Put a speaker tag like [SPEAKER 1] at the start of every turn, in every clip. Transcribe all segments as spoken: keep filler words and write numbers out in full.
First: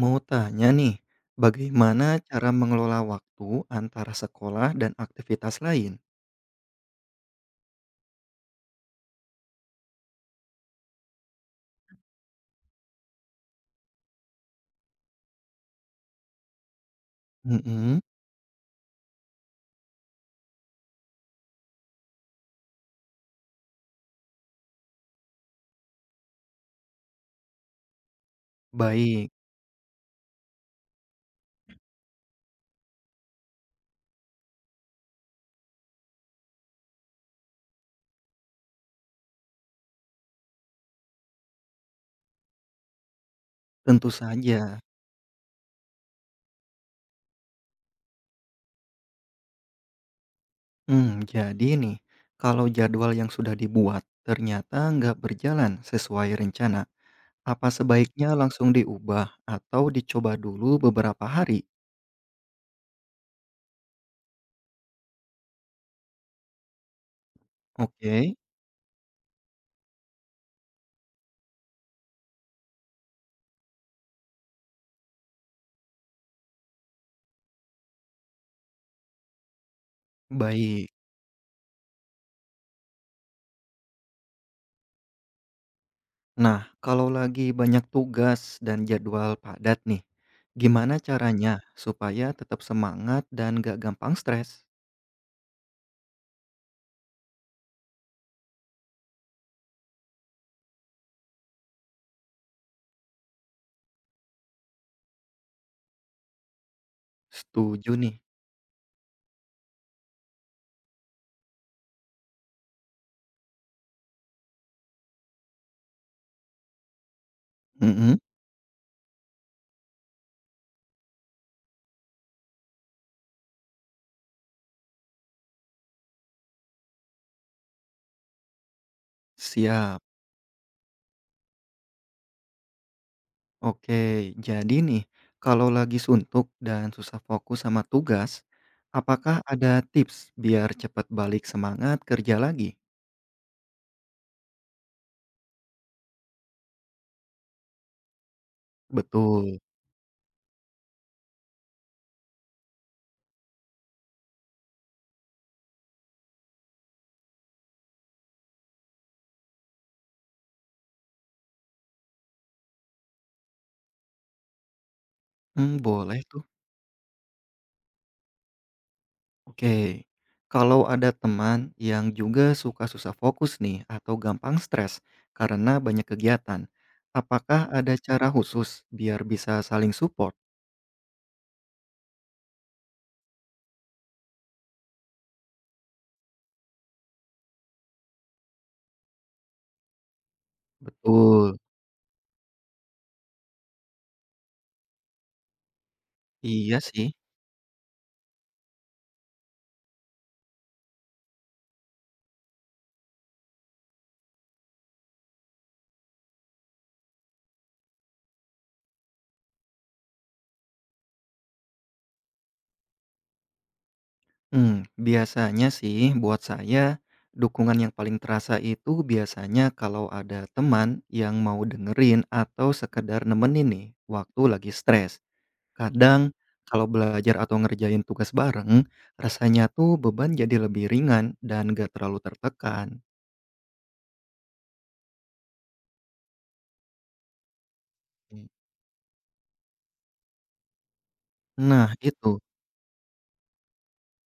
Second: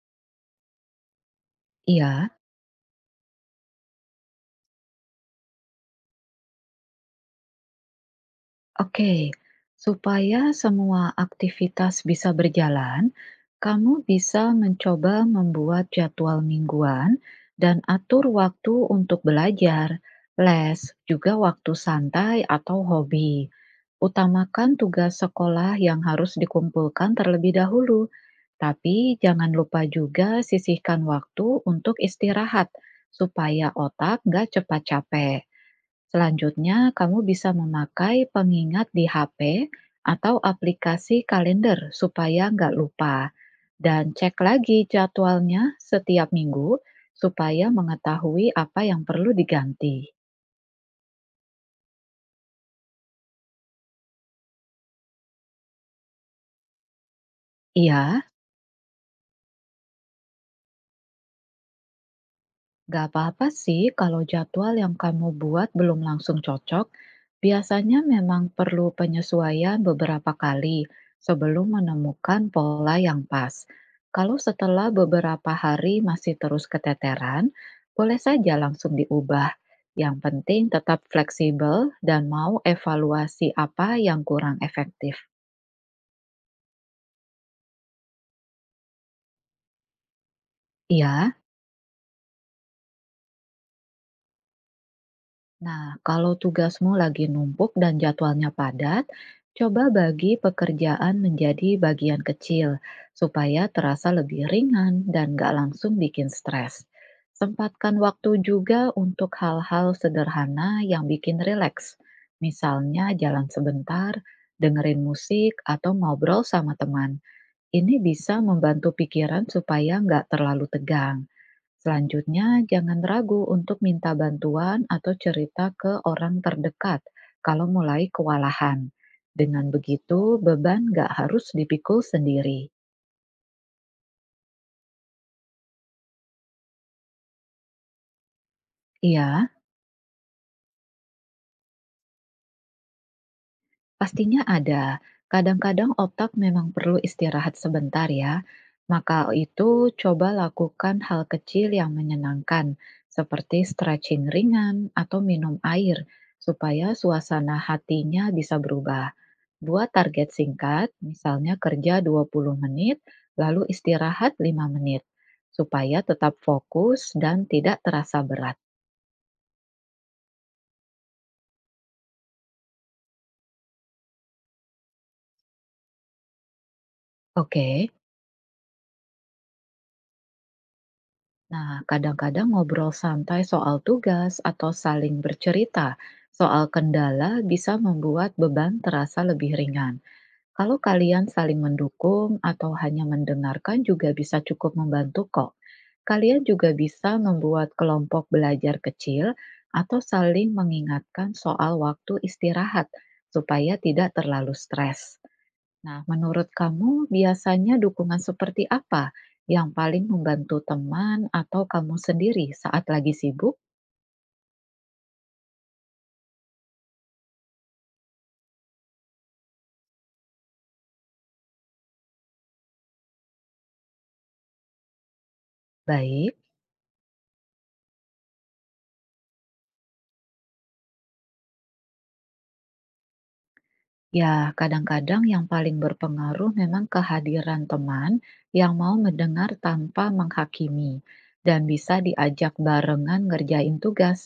[SPEAKER 1] Mau tanya nih, bagaimana
[SPEAKER 2] Iya,
[SPEAKER 1] cara mengelola waktu antara sekolah dan aktivitas lain?
[SPEAKER 2] oke. Supaya semua aktivitas bisa berjalan, kamu bisa mencoba membuat jadwal mingguan dan
[SPEAKER 1] Mhm.
[SPEAKER 2] atur waktu untuk belajar, les, juga waktu santai atau hobi. Utamakan tugas sekolah yang harus dikumpulkan terlebih dahulu, tapi
[SPEAKER 1] Baik,
[SPEAKER 2] jangan lupa juga sisihkan waktu untuk istirahat supaya otak nggak cepat capek. Selanjutnya, kamu bisa memakai pengingat di H P atau aplikasi kalender supaya nggak lupa. Dan
[SPEAKER 1] tentu
[SPEAKER 2] cek
[SPEAKER 1] saja.
[SPEAKER 2] lagi jadwalnya setiap minggu supaya mengetahui apa yang perlu diganti.
[SPEAKER 1] Hmm, jadi nih, kalau jadwal yang sudah dibuat ternyata nggak berjalan sesuai rencana, apa
[SPEAKER 2] Iya.
[SPEAKER 1] sebaiknya langsung diubah atau dicoba dulu beberapa hari?
[SPEAKER 2] Gak apa-apa sih kalau jadwal yang kamu buat belum langsung cocok. Biasanya
[SPEAKER 1] Oke,
[SPEAKER 2] memang perlu penyesuaian beberapa kali sebelum menemukan pola yang pas. Kalau setelah beberapa hari masih terus keteteran, boleh saja langsung diubah. Yang penting
[SPEAKER 1] baik.
[SPEAKER 2] tetap fleksibel dan mau evaluasi apa yang kurang efektif.
[SPEAKER 1] Nah, kalau lagi banyak tugas dan jadwal padat nih, gimana
[SPEAKER 2] Ya.
[SPEAKER 1] caranya supaya tetap semangat dan nggak gampang stres?
[SPEAKER 2] Nah, kalau tugasmu lagi numpuk dan jadwalnya padat, coba bagi pekerjaan menjadi bagian kecil supaya terasa lebih ringan dan nggak langsung bikin stres.
[SPEAKER 1] Setuju
[SPEAKER 2] Sempatkan
[SPEAKER 1] nih.
[SPEAKER 2] waktu juga untuk hal-hal sederhana yang bikin rileks. Misalnya jalan sebentar, dengerin musik, atau ngobrol sama teman. Ini
[SPEAKER 1] Mhm.
[SPEAKER 2] bisa membantu pikiran supaya nggak terlalu tegang. Selanjutnya, jangan ragu untuk minta bantuan atau cerita ke orang terdekat kalau mulai kewalahan. Dengan
[SPEAKER 1] Siap.
[SPEAKER 2] begitu, beban nggak harus dipikul sendiri.
[SPEAKER 1] Oke, jadi nih, kalau lagi suntuk dan susah fokus sama tugas, apakah
[SPEAKER 2] Iya,
[SPEAKER 1] ada tips biar cepat balik semangat kerja lagi?
[SPEAKER 2] pastinya ada. Kadang-kadang otak memang perlu istirahat sebentar ya. Maka
[SPEAKER 1] Betul.
[SPEAKER 2] itu, coba lakukan hal kecil yang menyenangkan, seperti stretching ringan atau minum air, supaya suasana hatinya bisa berubah. Buat target singkat, misalnya kerja dua puluh menit, lalu istirahat lima menit,
[SPEAKER 1] Mmm,
[SPEAKER 2] supaya
[SPEAKER 1] boleh
[SPEAKER 2] tetap
[SPEAKER 1] tuh.
[SPEAKER 2] fokus dan tidak terasa berat.
[SPEAKER 1] Oke. Kalau ada teman yang juga suka susah fokus nih atau gampang stres karena banyak kegiatan,
[SPEAKER 2] Oke.
[SPEAKER 1] apakah ada cara khusus biar bisa saling support?
[SPEAKER 2] Nah, kadang-kadang ngobrol santai soal tugas atau saling bercerita soal kendala bisa membuat beban terasa lebih ringan. Kalau kalian
[SPEAKER 1] Betul.
[SPEAKER 2] saling mendukung atau hanya mendengarkan juga bisa cukup membantu kok. Kalian juga
[SPEAKER 1] Iya
[SPEAKER 2] bisa
[SPEAKER 1] sih.
[SPEAKER 2] membuat kelompok belajar kecil atau saling mengingatkan soal waktu istirahat supaya tidak terlalu stres. Nah, menurut kamu biasanya dukungan seperti apa yang paling membantu teman atau kamu sendiri saat lagi sibuk?
[SPEAKER 1] Mmm, biasanya sih buat saya, dukungan yang paling terasa itu biasanya kalau ada teman yang mau dengerin atau sekedar nemenin nih waktu lagi stres. Iya. Kadang
[SPEAKER 2] Baik.
[SPEAKER 1] kalau belajar atau ngerjain tugas bareng, rasanya tuh beban jadi lebih ringan dan gak terlalu tertekan.
[SPEAKER 2] Ya, kadang-kadang yang paling berpengaruh memang kehadiran teman
[SPEAKER 1] Mmm.
[SPEAKER 2] yang mau mendengar tanpa menghakimi dan
[SPEAKER 1] Nah
[SPEAKER 2] bisa
[SPEAKER 1] itu,
[SPEAKER 2] diajak barengan ngerjain tugas.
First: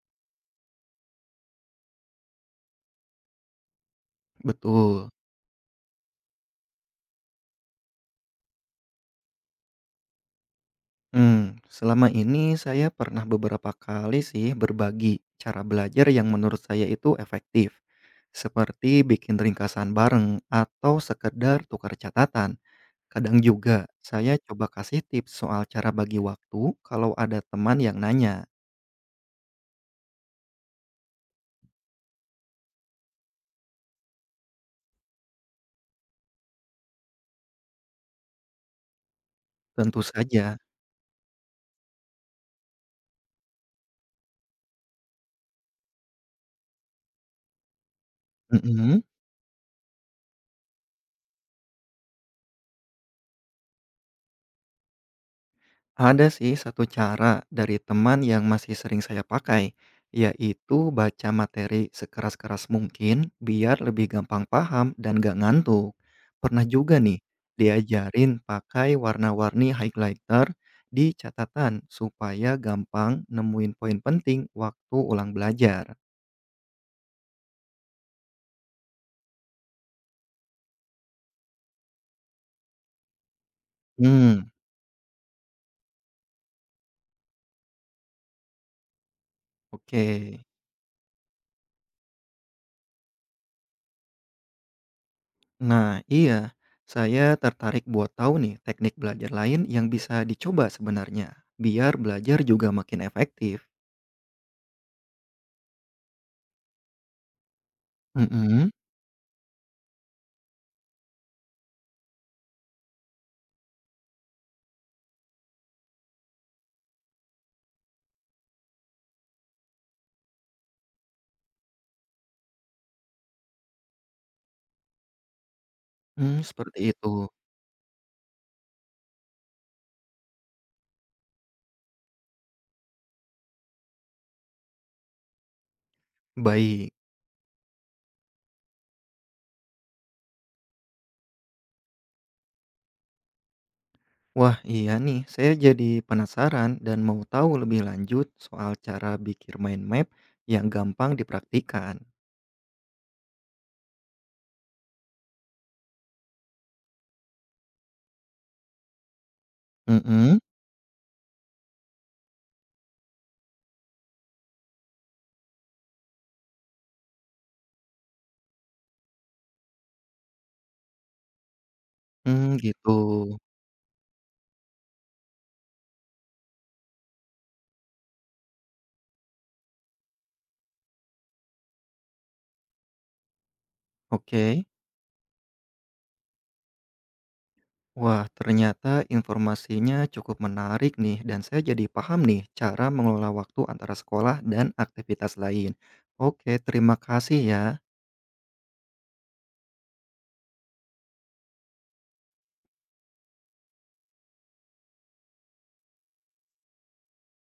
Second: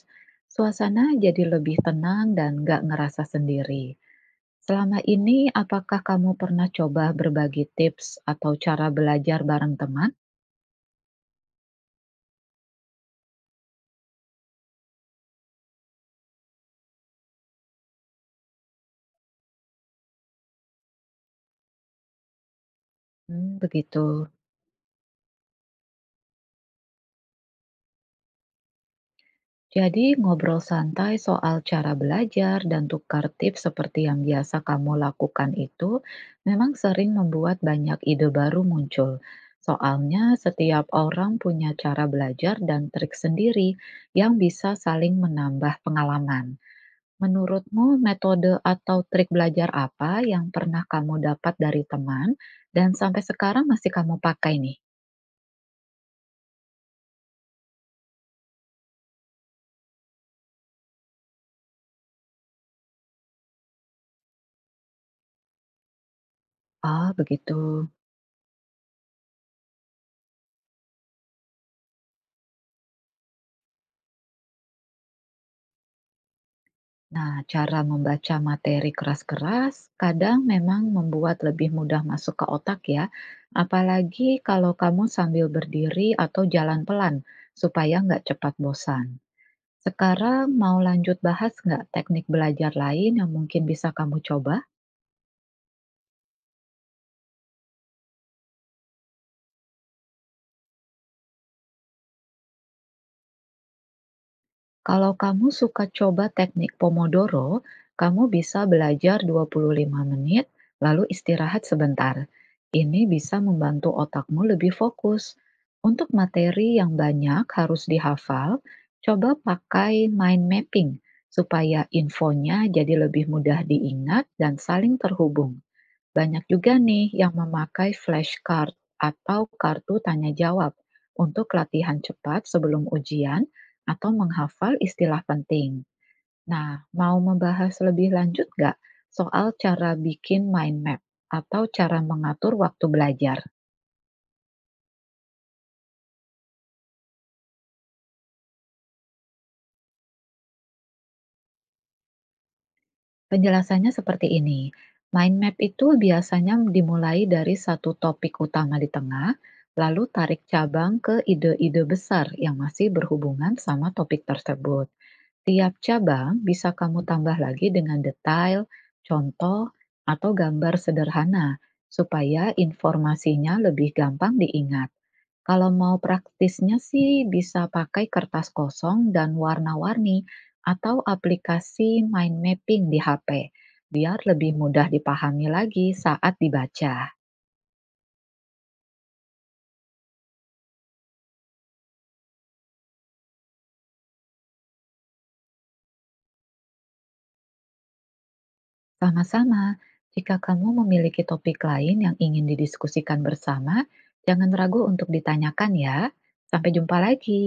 [SPEAKER 2] Suasana jadi lebih tenang dan nggak ngerasa sendiri. Selama
[SPEAKER 1] betul.
[SPEAKER 2] ini, apakah kamu pernah coba berbagi tips atau cara belajar bareng teman?
[SPEAKER 1] Mmm, selama ini saya pernah beberapa kali sih berbagi cara belajar yang menurut saya itu efektif, seperti bikin ringkasan bareng atau sekedar tukar catatan. Kadang
[SPEAKER 2] Hmm,
[SPEAKER 1] juga
[SPEAKER 2] begitu.
[SPEAKER 1] saya coba kasih tips soal cara bagi waktu kalau ada teman yang nanya.
[SPEAKER 2] Jadi ngobrol santai soal cara belajar dan tukar tips seperti yang biasa kamu lakukan itu memang sering membuat banyak ide baru muncul.
[SPEAKER 1] Tentu
[SPEAKER 2] Soalnya
[SPEAKER 1] saja.
[SPEAKER 2] setiap orang punya cara belajar dan trik sendiri yang bisa saling menambah pengalaman. Menurutmu metode atau
[SPEAKER 1] Mhm?
[SPEAKER 2] trik belajar apa yang pernah kamu dapat dari teman dan sampai sekarang masih kamu pakai nih?
[SPEAKER 1] Ada sih satu cara dari teman yang masih sering saya pakai, yaitu baca materi sekeras-keras mungkin biar lebih gampang paham dan gak ngantuk. Pernah juga
[SPEAKER 2] Ah,
[SPEAKER 1] nih
[SPEAKER 2] begitu.
[SPEAKER 1] diajarin pakai warna-warni highlighter di catatan supaya gampang nemuin poin penting waktu ulang belajar.
[SPEAKER 2] Nah, cara membaca materi keras-keras kadang memang membuat lebih mudah masuk ke otak ya, apalagi
[SPEAKER 1] Hmm,
[SPEAKER 2] kalau kamu sambil berdiri atau jalan pelan supaya nggak cepat bosan.
[SPEAKER 1] oke.
[SPEAKER 2] Sekarang mau lanjut bahas nggak teknik belajar lain yang mungkin bisa kamu coba?
[SPEAKER 1] Nah, iya. Saya tertarik buat tahu nih teknik belajar lain yang bisa dicoba sebenarnya, biar belajar juga makin efektif.
[SPEAKER 2] Kalau kamu suka coba teknik Pomodoro, kamu bisa
[SPEAKER 1] Mhm.
[SPEAKER 2] belajar dua puluh lima menit, lalu istirahat sebentar. Ini bisa membantu otakmu lebih fokus. Untuk materi yang banyak harus dihafal, coba pakai mind mapping supaya infonya jadi lebih mudah diingat dan saling terhubung.
[SPEAKER 1] Hmm,
[SPEAKER 2] Banyak juga
[SPEAKER 1] seperti
[SPEAKER 2] nih
[SPEAKER 1] itu.
[SPEAKER 2] yang memakai flashcard atau kartu tanya jawab untuk latihan cepat sebelum ujian atau menghafal istilah penting. Nah,
[SPEAKER 1] Baik.
[SPEAKER 2] mau membahas lebih lanjut nggak soal cara bikin mind map atau cara mengatur waktu belajar?
[SPEAKER 1] Wah, iya nih, saya jadi penasaran dan mau tahu lebih lanjut soal cara bikin mind map yang gampang dipraktikkan.
[SPEAKER 2] Penjelasannya seperti ini. Mind map itu biasanya dimulai dari satu topik utama di tengah, lalu
[SPEAKER 1] Mhm.
[SPEAKER 2] tarik cabang ke ide-ide besar yang masih berhubungan sama topik tersebut. Tiap cabang bisa kamu tambah lagi dengan detail, contoh, atau gambar sederhana supaya
[SPEAKER 1] Hmm, gitu.
[SPEAKER 2] informasinya lebih gampang diingat. Kalau mau praktisnya sih bisa pakai kertas kosong dan warna-warni atau aplikasi mind mapping di H P biar lebih
[SPEAKER 1] Oke.
[SPEAKER 2] mudah dipahami lagi saat dibaca.
[SPEAKER 1] Wah, ternyata informasinya cukup menarik nih, dan saya jadi paham nih cara mengelola waktu antara sekolah dan aktivitas lain. Oke, terima kasih ya.
[SPEAKER 2] Sama-sama, jika kamu memiliki topik lain yang ingin didiskusikan bersama, jangan ragu untuk ditanyakan ya. Sampai jumpa lagi.